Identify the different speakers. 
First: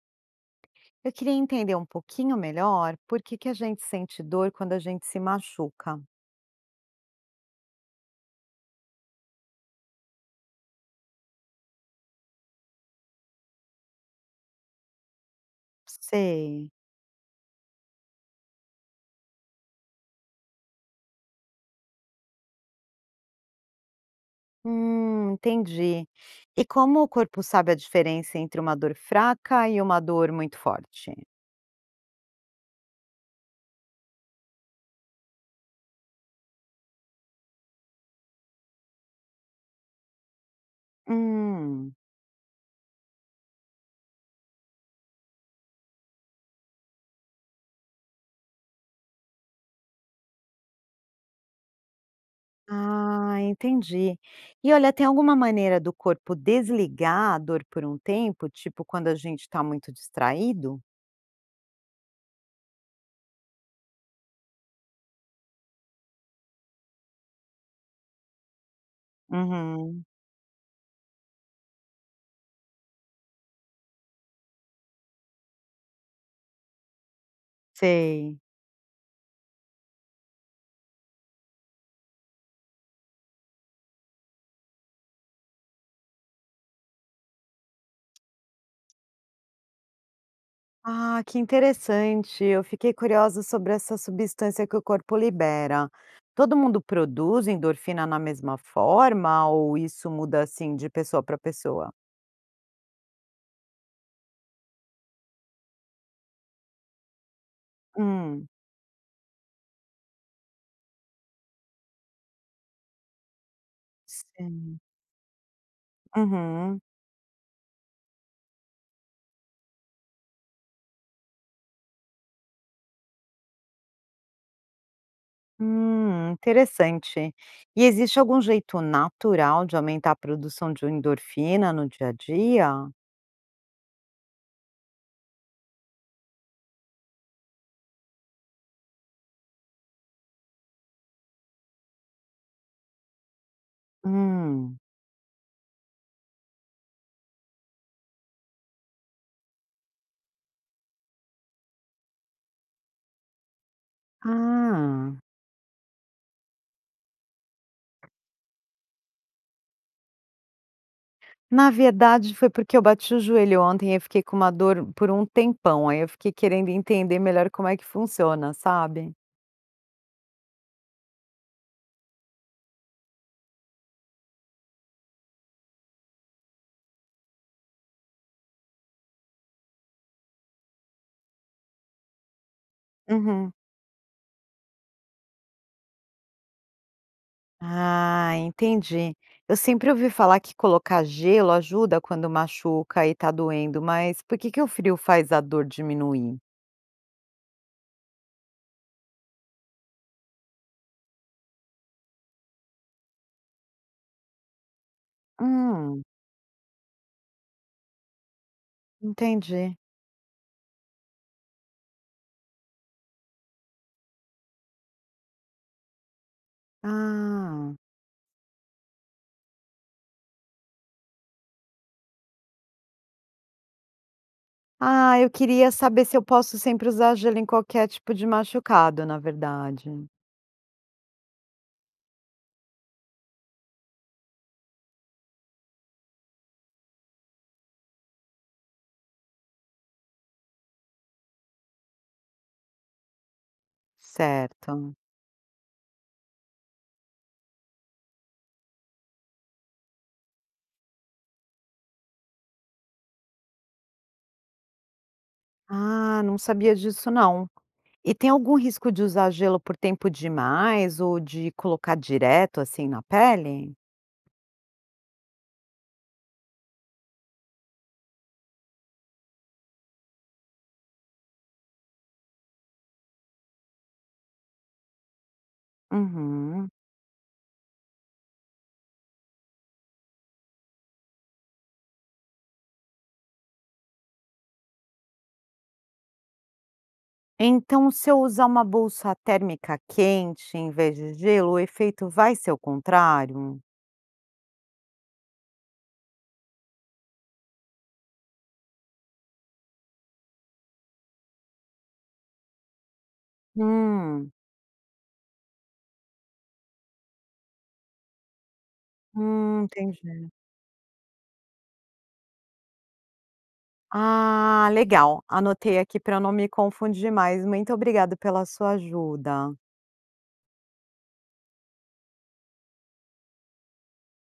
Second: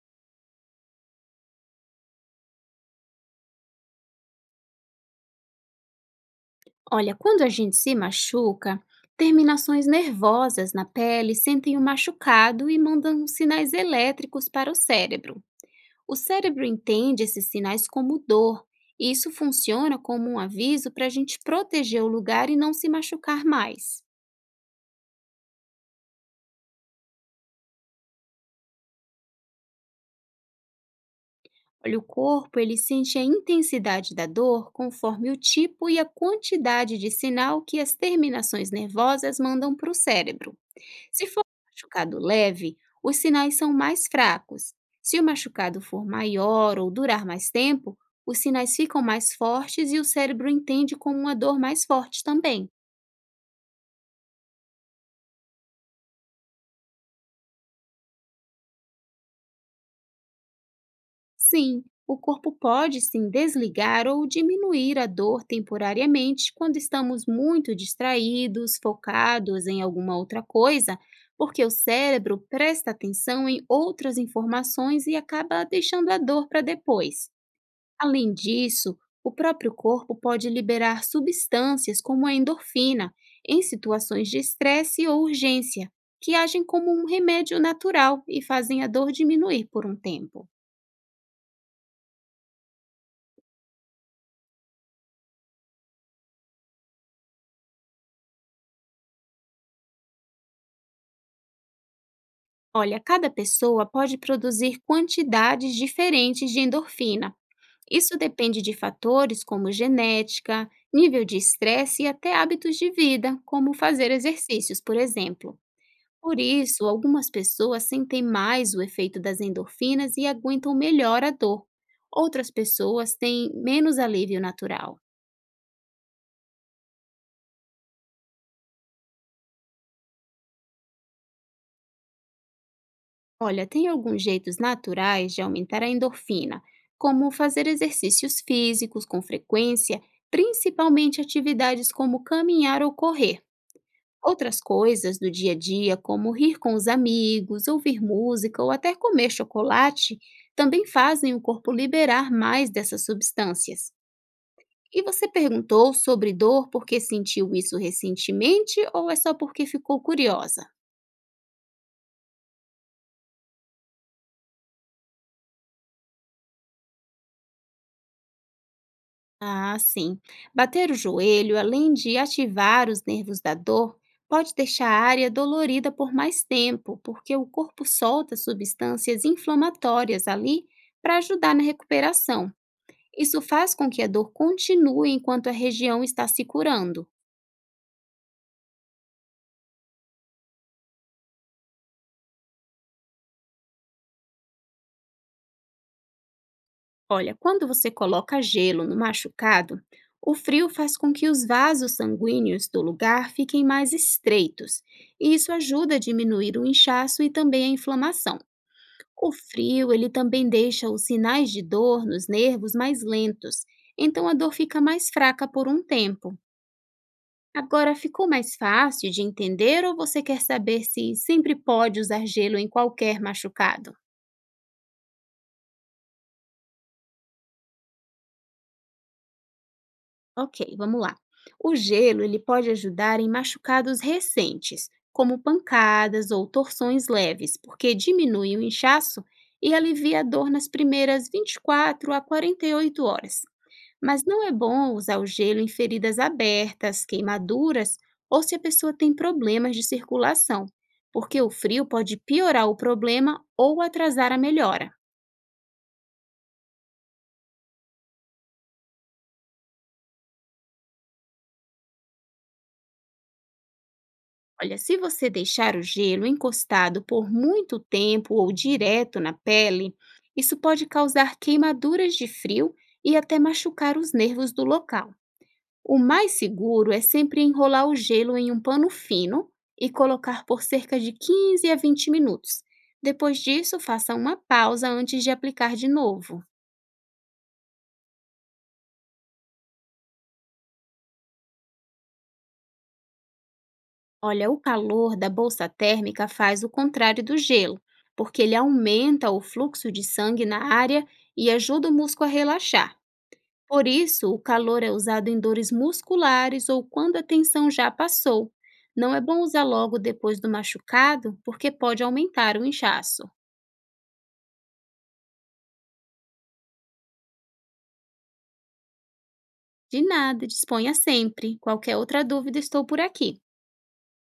Speaker 1: Eu queria entender um pouquinho melhor por que que a gente sente dor quando a gente se machuca.
Speaker 2: Olha, quando a gente se machuca, terminações nervosas na pele sentem o machucado e mandam sinais elétricos para o cérebro. O cérebro
Speaker 1: Sei.
Speaker 2: entende esses sinais como dor, e isso funciona como um aviso para a gente proteger o lugar e não se machucar mais.
Speaker 1: Entendi. E como o corpo sabe a diferença entre uma dor fraca e uma dor muito forte?
Speaker 2: Olha, o corpo ele sente a intensidade da dor conforme o tipo e a quantidade de sinal que as terminações nervosas mandam para o cérebro. Se for um
Speaker 1: Hum,
Speaker 2: machucado leve, os sinais são mais fracos. Se o machucado for maior ou durar mais tempo, os sinais ficam mais fortes e o cérebro entende como uma dor mais forte também.
Speaker 1: ah, entendi. E olha, tem alguma maneira do corpo desligar a dor por um tempo, tipo quando a gente está muito distraído?
Speaker 2: Sim, o corpo pode sim desligar ou diminuir a dor temporariamente quando estamos muito distraídos, focados em
Speaker 1: Uhum.
Speaker 2: alguma outra coisa, porque o cérebro presta atenção em outras informações e acaba deixando a dor para depois. Além
Speaker 1: Sei.
Speaker 2: disso, o próprio corpo pode liberar substâncias como a endorfina em situações de estresse ou urgência, que agem como um remédio natural e fazem a dor diminuir por um tempo.
Speaker 1: Ah, que interessante! Eu fiquei curiosa sobre essa substância que o corpo libera. Todo mundo produz endorfina na mesma forma ou isso muda assim de pessoa para pessoa?
Speaker 2: Olha, cada pessoa pode produzir quantidades diferentes de endorfina. Isso
Speaker 1: Hum,
Speaker 2: depende de fatores como genética, nível de estresse e até hábitos de vida, como fazer
Speaker 1: sim.
Speaker 2: exercícios, por exemplo. Por
Speaker 1: Uhum.
Speaker 2: isso, algumas pessoas sentem mais o efeito das endorfinas e aguentam melhor a dor. Outras pessoas têm menos alívio natural.
Speaker 1: Interessante. E existe algum jeito natural de aumentar a produção de endorfina no dia a dia?
Speaker 2: Olha, tem alguns jeitos naturais de aumentar a endorfina, como fazer exercícios físicos com frequência, principalmente atividades como caminhar ou correr. Outras
Speaker 1: Hum.
Speaker 2: coisas do dia a dia, como rir com os amigos, ouvir música ou até comer chocolate, também fazem o corpo liberar mais dessas substâncias. E
Speaker 1: Ah.
Speaker 2: você perguntou sobre dor porque sentiu isso recentemente ou é só porque ficou curiosa?
Speaker 1: Na verdade, foi porque eu bati o joelho ontem e eu fiquei com uma dor por um tempão. Aí eu fiquei querendo entender melhor como é que funciona, sabe?
Speaker 2: Ah, sim. Bater o joelho, além de ativar os nervos da dor, pode deixar a área dolorida por mais tempo, porque o corpo solta substâncias inflamatórias ali para ajudar na recuperação. Isso
Speaker 1: Uhum.
Speaker 2: faz com que a dor continue enquanto a região está se curando.
Speaker 1: Ah, entendi. Eu sempre ouvi falar que colocar gelo ajuda quando machuca e tá doendo, mas por que que o frio faz a dor diminuir?
Speaker 2: Olha, quando você coloca gelo no machucado, o frio faz com que os vasos sanguíneos do lugar fiquem mais estreitos, e isso ajuda a
Speaker 1: Hum,
Speaker 2: diminuir o inchaço e também a inflamação. O
Speaker 1: entendi.
Speaker 2: frio, ele também deixa os sinais de dor nos nervos mais lentos, então a dor fica mais fraca por um tempo.
Speaker 1: Ah.
Speaker 2: Agora, ficou mais fácil de entender ou você quer saber se sempre pode usar gelo em qualquer machucado?
Speaker 1: Ah, eu queria saber se eu posso sempre usar gelo em qualquer tipo de machucado, na verdade.
Speaker 2: Ok, vamos lá. O gelo ele pode ajudar em machucados recentes, como pancadas ou torções leves, porque diminui o inchaço e alivia a dor nas primeiras 24 a 48 horas. Mas não é bom
Speaker 1: Certo.
Speaker 2: usar o gelo em feridas abertas, queimaduras ou se a pessoa tem problemas de circulação, porque o frio pode piorar o problema ou atrasar a melhora.
Speaker 1: Ah, não sabia disso não. E tem algum risco de usar gelo por tempo demais ou de colocar direto, assim, na pele?
Speaker 2: Olha, se você deixar o gelo encostado por muito tempo ou direto na pele, isso pode causar queimaduras de frio e até machucar os nervos do local. O mais
Speaker 1: Uhum.
Speaker 2: seguro é sempre enrolar o gelo em um pano fino e colocar por cerca de 15 a 20 minutos. Depois disso, faça uma pausa antes de aplicar de novo.
Speaker 1: Então, se eu usar uma bolsa térmica quente em vez de gelo, o efeito vai ser o contrário?
Speaker 2: Olha, o calor da bolsa térmica faz o contrário do gelo, porque ele aumenta o fluxo de sangue na área e ajuda o músculo a relaxar. Por
Speaker 1: Hum,
Speaker 2: isso, o calor é usado em dores musculares ou quando a tensão já passou. Não é bom usar logo
Speaker 1: entendi.
Speaker 2: depois do machucado, porque pode aumentar o inchaço.
Speaker 1: Ah, legal. Anotei aqui para não me confundir mais. Muito obrigada pela sua ajuda.
Speaker 2: De nada, disponha sempre. Qualquer outra dúvida, estou por aqui.